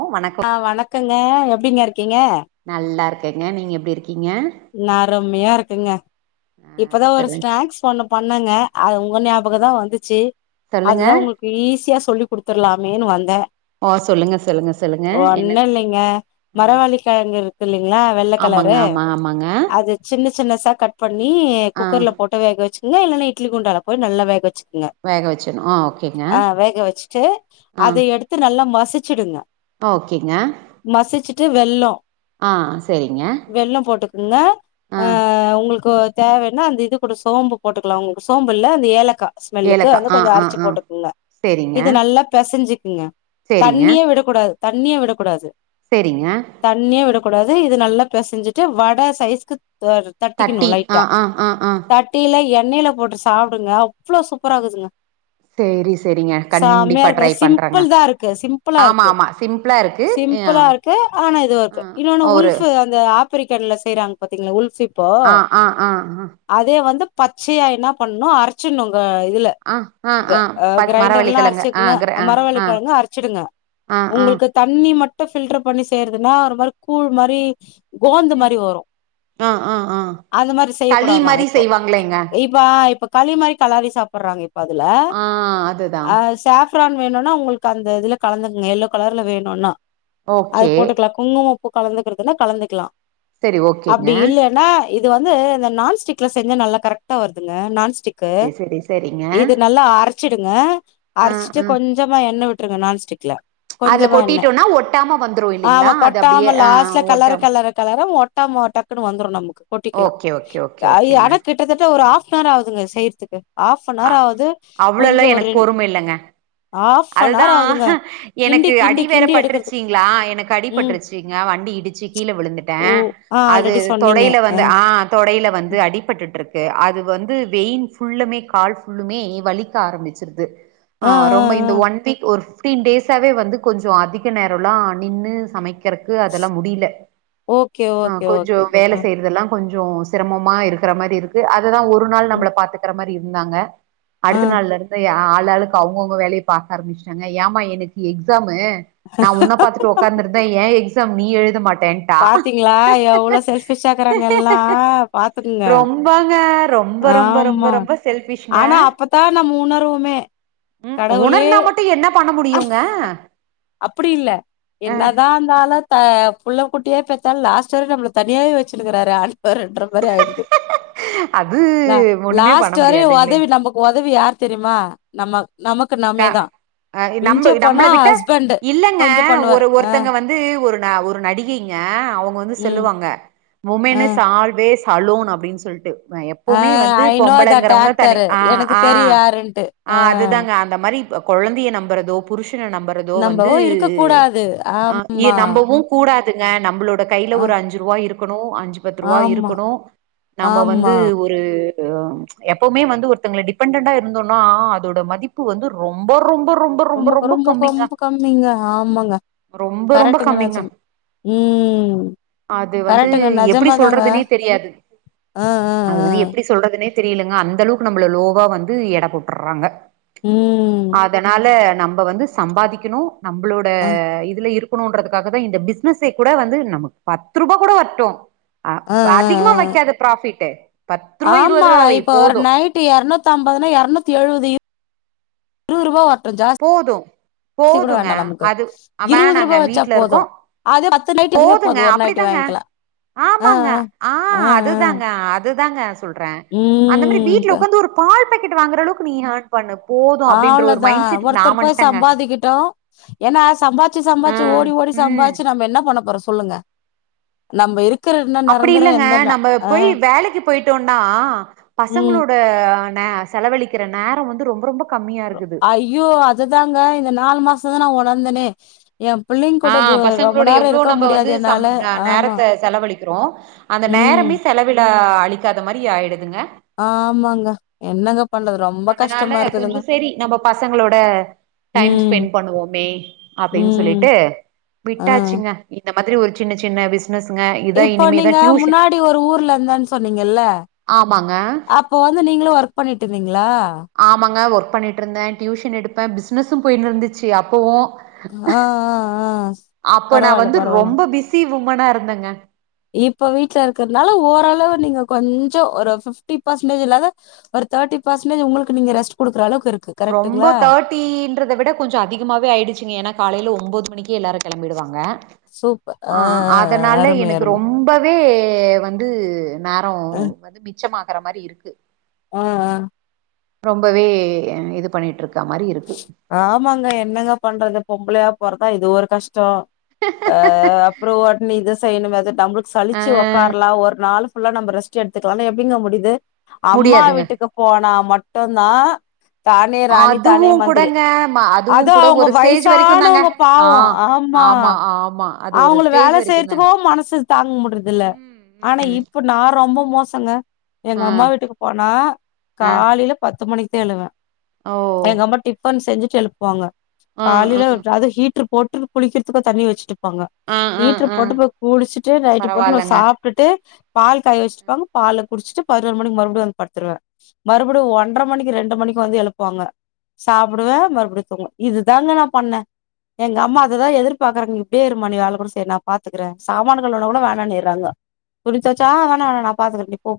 ஓ வணக்கம் ஆ வணக்கங்க எப்டீங்க இருக்கீங்க நல்லா இருக்கேங்க நீங்க எப்டி இருக்கீங்க நா அருமையா இருக்குங்க ஆ இப்பதா ஒரு சொல்லுங் ஸ்நாக்ஸ் பண்ண பண்ணுங்க அது உங்க ஞாபகோந்தா வந்துச்சி சொல்லுங்க அதுதா உங்குளுக்கு ஈஸியா சொல்லி குடுத்துடலாமேன்னு வந்தே ஓ சொல்லுங்க சொல்லுங்க சொல்லுங்க என்ன ஒண்ணு இல்லீங்க ஸ்நாக்ஸு ம் மரவள்ளிக்கெழங்கு இருக்கு இல்லீங்களா வெள்ள ஆமாங்க கலரு ஆமாம் ஆமாங்க அது சின்ன சின்னசா கட் பண்ணி ஆ குக்கர்ல போட் முட்ட வேகச்சுங்க இல்லனா இ்ட்லி குண்டால போயி நல்லா வேக வெச்சு வேக வச்சணு ஆ ஓகேங்க ஆ வேக வெச்சுட்டு ஆ அத எடுத்து நல்லா மசிச்சுடுங்க ஓகேங்க மசிச்சுட்டு வெல்லோ ஆ செரிங்க இன்ன ஆ அ அ உங்குளுக்கு தேவன்னா அந்த இது கூட சோம்பு போட்டுக்கலா உங்க சோம்புல அந்த ஏலக்கா ஸ்மெல்லுக்கு ஏலக்கா வந்து ஆ கொஞ்சோ ஆ அரச்சு ஆ போட்டுக்குங்க செரிங்க இது நல்லா பெசஞ்சுக்குங்க செரிங்க தண்ணியே விடக் விடக் கூடாது தண்ணியே விடக் கூடாது செரிங்க தண்ணியே விடக்கூடாது இது நல்லா பெசஞ்சிட்டு வட சைஸ்க்கு தெர தட்டிக்கணோ தட்டி ஆ லைட்டா ஆ ஆ ஆ தட்டில எண்ணெயில போட்டு சாப்புடுங்க அவ்வளோ சூப்பர் ஆகுதுங்க சேரி செரிங்க செமயா கண்டிப்பா இருக்கு ட்ரை பண்றேங்க சிம்பிள்தா இருக்கு சிம்பிளா ஆமா இருக்கு ஆமா சிம்பிளா இருக்கு ஆ சிம்பிளா இருக்கு ஆனா இதுவு இருக்கு ஆ இன்னொன்னு ஒரு உல்ஃபு இந்த ஆப்பிரிக்கன்ல செய்றாங்க பாத்தீங்களா உல்ஃபி அ அ அ அ அதே வந்து பச்சையா என்ன பண்ணணோ அரிச்சனு உங்க இதுல ஆ ஆ க ஆ அ பட் க்ரைண்டர்லா மரவள்ளிக்கெழங்கு ஆ அரச்சிக்குங்க கிர ஆ ஆ மரவள்ளிக்கெழங்கோ அரச்சிடுங்க ஆ ஆ உங்குளுக்கு தண்ணி மட்டு ஃபில்டர் பண்ணி செய்யறதுன்னா ஒரு மாதிரி கூழ் மாதிரி கோந்து மாரி வரோ அ அ அ களி மாரி செய்வாங்களேங்க ப்ப இப்ப களி மாரி கலாரி சாப்புட்றாங்க இப்ப அதுல ஆ அதுதா அ சா ஃப்ரான் வேணுனா உங்களுக்கு அந்த இதுல கலந்துகுங்க எல்லோ கலர்ல வேணுனா அது ஓகே போட்டுக்லா குங்குமப்பூ கலந்துக்கிறதுன்னா கலந்துக்லா செரி ஓகேங்க அப்டி இல்லென்னா இது வந்து இந்த நான்ஸ்டிக்ல செஞ்சா நல்லா கரெக்ட்டா வருதுல்ல நான்ஸ்டிக் கு செரி செரி செரிங்க இது நல்லா அரச்சிடுங்க ஆ அரச்சிட்டு ஆ கொஞ் கொஞ்சமா என்ன விட்ருங்க நான்ஸ்டிக்ல அதுல கொஞ்சமா என்ன கொட்டிட்டோனா ஒட்டாம வந்துரு இல்லைங்களா ஆமா அது அப்டியே கொட்டாம ஆ லாஸ்ட்ல கெலர ஒட்டாம கெலர கலரு ஒட்டாம ஓட்டாம வந்துரு நமக்கு கொட்டிக்லா ஓகே ஓகே ஓகே ஐ ஓகேங்க ஆனா கிட் கிட்டதட்ட ஒரு ஹாப் அன்வர் ஆகுதுங்க செய்றதுக்கு ஹாப் அ அன்வர் ஆகுது கொஞ்சோ ஒரு ரெண் ஹாஃப்னவர் அதுதான் ஆகுதுங்க கிண்டி எனக்கு கிண்டி அடி வேற கிண்டி எடுக்கறதுக்கு பட்ருச்சிங்ளா எனக்கு அடி ம் பட்ருச்சிங்க வண்டி இடிச்சு கீழ விழுந்துட்டே ஓ ஆ அது ஆல்ரெடி சொன்னீங்க தொடைல வந்து ஆ ஆ தொடைல வந்து அடிபட்டுட்டுருக்கு அது வந்து வெய்ன் புல்லமே கால் புள்ளுமே வலிக்க ஆரம்பிச்சிருது ஆ ரொம்ப இந்த ஆ ஒன் வீக் ஒரு ஃபிப்டீன் டேஸாவே வந்து கொஞ்சோ அதிக நேரல்லா நின்னு சமைக் க்கிறக்கு அதெல்லா முடில ஓகே அ ஓகே கொஞ்சோ ஓகே வேல ஆ செய்றதெல்லா கொஞ்சோ சிரமமா இருக்கிற மாதிரி இருக்கு அதுதா ஒரு நாள் ம் நம்மள பாத்துக்ற மாரி இருந்தாங்க ஆ அடுத்த நாள்லருத்து ஆள் ஆளுக்கு அவங்கவுங்க வேல பாக்க ஆரம்பிச்ட்டாங்க ஏமா எனக்கு எக்ஸாமு நா உன்ன பாத்துக் உக்க்கார்ந்துருதா ஏ எக்ஸாம் நீ எழுத மாட்ட பாத்திங்ளா எவ்ளோ செல்பிஷாக்குறாங்க எல்லா பாத்துக்கங்க ரொம்பங்க ரொம்ப ரொம்ப ரொம்ப ரொம்ப செல்விஷ்ங்க ஆனா அப்பதா நம்ம உணர்வோமே ம் கடவுளே உணர்ந்தா மட்டும் என்னப் அப்டி இல்ல அ என்னதாந்தாலு புள்ளகுட்டியே பெத்தாலு லாஸ்ட் வர நம்மள தனியாவே வச்சினுக்றாரு ஆண்டவருன்ற மாரி ஆயிடுது அது லா ஒண்ணுமே பண்ண லாஸ்ட்டு வரையு முடியாதுங்களே ஒதவி நமக் ஒதவி யார் தெரியுமா நம்ம நமக்கு க நாமேதா அ நம் நம்ள விட்ட இல்லங்க கொஞ்சம் பண்ணுவாரு ஒரு ஆ ஒருத்தங்க வந்து வந்து ஒரு ஒரு நடிகைங்க அவுங்க வந்து ம் செல்லுவாங்க ஆ வுமேன் இஸ் ஆல்வேஸ் அலோன் அப்டின் சொல்ட்டு ஆ எப்பவுமே வந்து ஐ நோ தட் பொம்பளங்றவங்க தனி ஆக்டர் ஆ எனக்கு ஆ தெரியும் யாருன்ட்டு ஆ அதுதாங்க இந்த மாரி குழந்தைய நம்புறதோ புருஷன நம்புற றதோ நம்போ வந்து இருக்க கூடாது அங்கேயே ஆமா நம்பவு கூடாதுங்க நம்மளோட கைல ஆ ஒரு அஞ்சு ரூவா இருக்கணு அஞ்சு பத்து ருவா ஆமா இருக்கணு‌ நாம வந்து ஆமா ஒரு எப்பவுமே வந்து ஒருத்தங்கள டிபெண்டன்டா இருந்தோனா அதோட மதிப் பு வந்து ரொம்ப ரொம்ப ரொம்ப ரொம்ப ரொம்ப கம்மிங்க ரொம்ப கம்மிங்க ஆமாங்க ரொம்ப ரொம்ப கம்மிங்க கரெக்டங்கனாச்சங் உம் அது வந்து கரெக்டுங்க எப்டி நெஜமாதாங்க சொல்றதுனே தெரியாது அ அது அ வந்து எப்டி அ சொல்றதுனே தெரிலங்க அந்த அளவுக்கு நம்ள லோவா வந்து எடபோட்டுறாங்க ம் அதனால நம்ப வந்து சம்பாதிக்கணு நம்ப்ளோட அ இதுல இருக் பாக்கனுன்றதுக்காகதா இந்த பிஸ்னஸே கூட வந்து நம்ம பத்து ருபா கூட வர்ட்டு அ அதிகமா அ வைக்காத ப்ராஃபிட்டு் ஆமா இப்ப ஒரு நைட்டு எருன்னுத்தம்பதுனா எரநூத்தி எழுவது இரு இருவது ருவா வர்ட்டு போது ஜாஸ்தி கூட போதுங்க வேண்டா நமக்கு அது இருவது வேணாங்க ருவா வச்சா வீட்ல போது இருக்கோ அது பத்து நைட் அதுவே போதுங்க போது ஒரு நைட் அப்டிதாங்க வாய்க்கிலா ஆமாங்க அ அ அதுதாங்க அதுதாங்க சொல்ற அந்த மாரி ம் இப்ப வீட்ல உக்காந்து ஒரு பால் பாக்கெட் வாங்ற அளவுக்கு நீ இறர்ன் பண்ண போது அப்டின்ற ஒரு மைண்ட் செட் ஒர்த்தர் போய் சம்பாதிக்கிட்டும் ஏன்னா சம்பார்ச்சு சம்பார்ச்சி ஓடி ஓடி ம் சம்பாச்சு நம்ப என்ன பண்ண போறோம் சொல்லுங்க நம்ம இருக் அப்படி இல்லங்க நம்ம போய் வேலைக்கு போயிட்டோன்னா ம் பசங்களோட நா செலவலிக்கிற நேர வந்து ரொம்ப ரொம்ப கம்மியா இருக்குது ஐயோ அதுதாங்க இந்த நாலு மாசம் தான் நான் ஒணர்ந்தனே எ பிள்ளைங் ஆ கூட இது ரொம்ப பசங்களோட நேரோ எவ்ளோ இருக்க நம்ப வந்து முடியாது சம் என்னால ஆ ஆமா நேரத்த செலவழிக்கிறோ அந்த ம் நேரமே செலவிட அழிக்காத மாரி ஆயிடுதுங்க ஆமாங்க என்னங்க ப அதனால கொஞ்சம் சேரி நம்ம பசங்களோட டைம் ம் ஸ்பெண்ட் பண்ணுவோமே அப்டின்னு ம் சொல்லிட்டு ஆ விட்டாச்சுங்க இந்த மாதிரி ஒரு சின்ன சின்ன விஸ் ன்னுஸ்ங்க இப்ப நீங்க முன்னாடி ஒரு ஊர்ல இருந்தன்னு சொன்னீங்கல்ல ஆமாங்க அப் இப்போ வந்து நீங்களு ஒர்க் பண்ணிட்டு இருந்தீங்களா ஆமாங்க ஒர்க் பண்ணிட்டு இருந்தே டியூஷன் எடுப்ப பிஸ்னஸும் போயினு இருந்துச்சு அப்பவு ஆ ஆ ஆ அப்ப நான் பரவால்ல வந்து பரவால்ல ரொம்ப பிஸி உமனா இருந்தங்க இப்ப வீட்ல இருக்கறதனால ஓரளவு நீங்க கொஞ்ச ஒரு ஃபிஃப்டி பெர்சன்டேஜ் இல்லாத ஒரு தேர்டி பர்சன்டேஜ் உங்குளுக்கு நீங்க ரெஸ்ட்குடுக்ற அளவுக்கு இரு ரொம்ப தேர்ட் டீ ன்றத விட கொஞ்சம் அதிகமாவே ஆயிடுச்சுங்க ஏன்னா காலையில ஒன்பது மணிக்கே எல்லாரும் கெளம்பிடுவாங்க சூப்பர் ஆ ஆஹ் ஆ ஆ அதனால அருமை எனக்கு அருமை ரொம்பவே வந்து நேரம் ம் வந்து மிச்சமாகுற மாரி இருக்கு ம் ம் ரொம்பவே இது பண்ணிட்டு இருக்க மாரி இருக்கு ஆமாங்க என்னங்க பண்றது பொம்பளையா பொறந்தா இது ஒரு கஷ்டம் அ அப்றோம் ஒடனே இதை செய்யணும் அது நம்மளுக்கு ஆ சலிச்சு உக்காரலாம் ஒரு நாளும் புல்லா நம்ப ரெஸ்ட் எடுத்துக்கலாம்னா எப்டிங்க முடிது அம்மா முடியாதுங்க. வீட்டுக்கு போனா மட்டும் தான் தானே ராணி தானே அதுவும் மந்திரி கூடங்க ம அதோ அதுவும் கூட அவுங்க ஒரு ஸ்டேஜ் வரைக்கும் தாங்க. வயிசானவங்க ஆ. பாவம் ஆமா ஆமா. அது ஒரு அவுங்கல ஸ்டேஜ் வேலை வரைக்கும் தாங்க. செய்றதுகோ மனசு தாங்க முடியர்து இல்ல ம் ம் ஆனா ம் இப்ப நான் ரொம்ப மோசங்க எங்க ஆ அம்மா வீட்டுக்கு போனா ஆ காலையில பத்து மணிக்கு தா எழுவ ஓ எங்க அம்மா டிப்பன் செஞ்சுட்டு எழுப் புவாங்க ஆ ஆ காலையில அதாவது ஹீட்ரு போட்டு குளிக்கிறதுக்கும் தண்ணி வச்சுட்டுப்பாங்க ஆ ஆ ஹீட்ரு ஆ போட்டு போய் குளிச்சுட்டு நைட்டி போட்டு பரவால்லங்க சாப்பிட்டுட்டு பால் காய வச்சுருப்பாங்க பால குடிச்சிட்டு பதினொரு மணிக்கு மறுபடியும் வந்து படுத்துடுவேன் மறுபடியும் ஒன்றரை மணிக்கு ரெண்டு மணிக்கு வந்து எழுப்புவாங்க சாப்புடுவேன் மறுபடியும் தூங்குவன் இதுதாங்க நான் பண்ணன் எங்க அம்மா அதுதான் எதிர்பார்க்கறாங்க இப்டே இருமா நீ வேலை கூட செய்வானா நான் பாத்துக்கறேன் சாமான் கழுனாகூட வேணாம்னிறாங்க குடிச்சாசா வேணா வேணா நான் பாத்துக்கறன் நீ ப்போ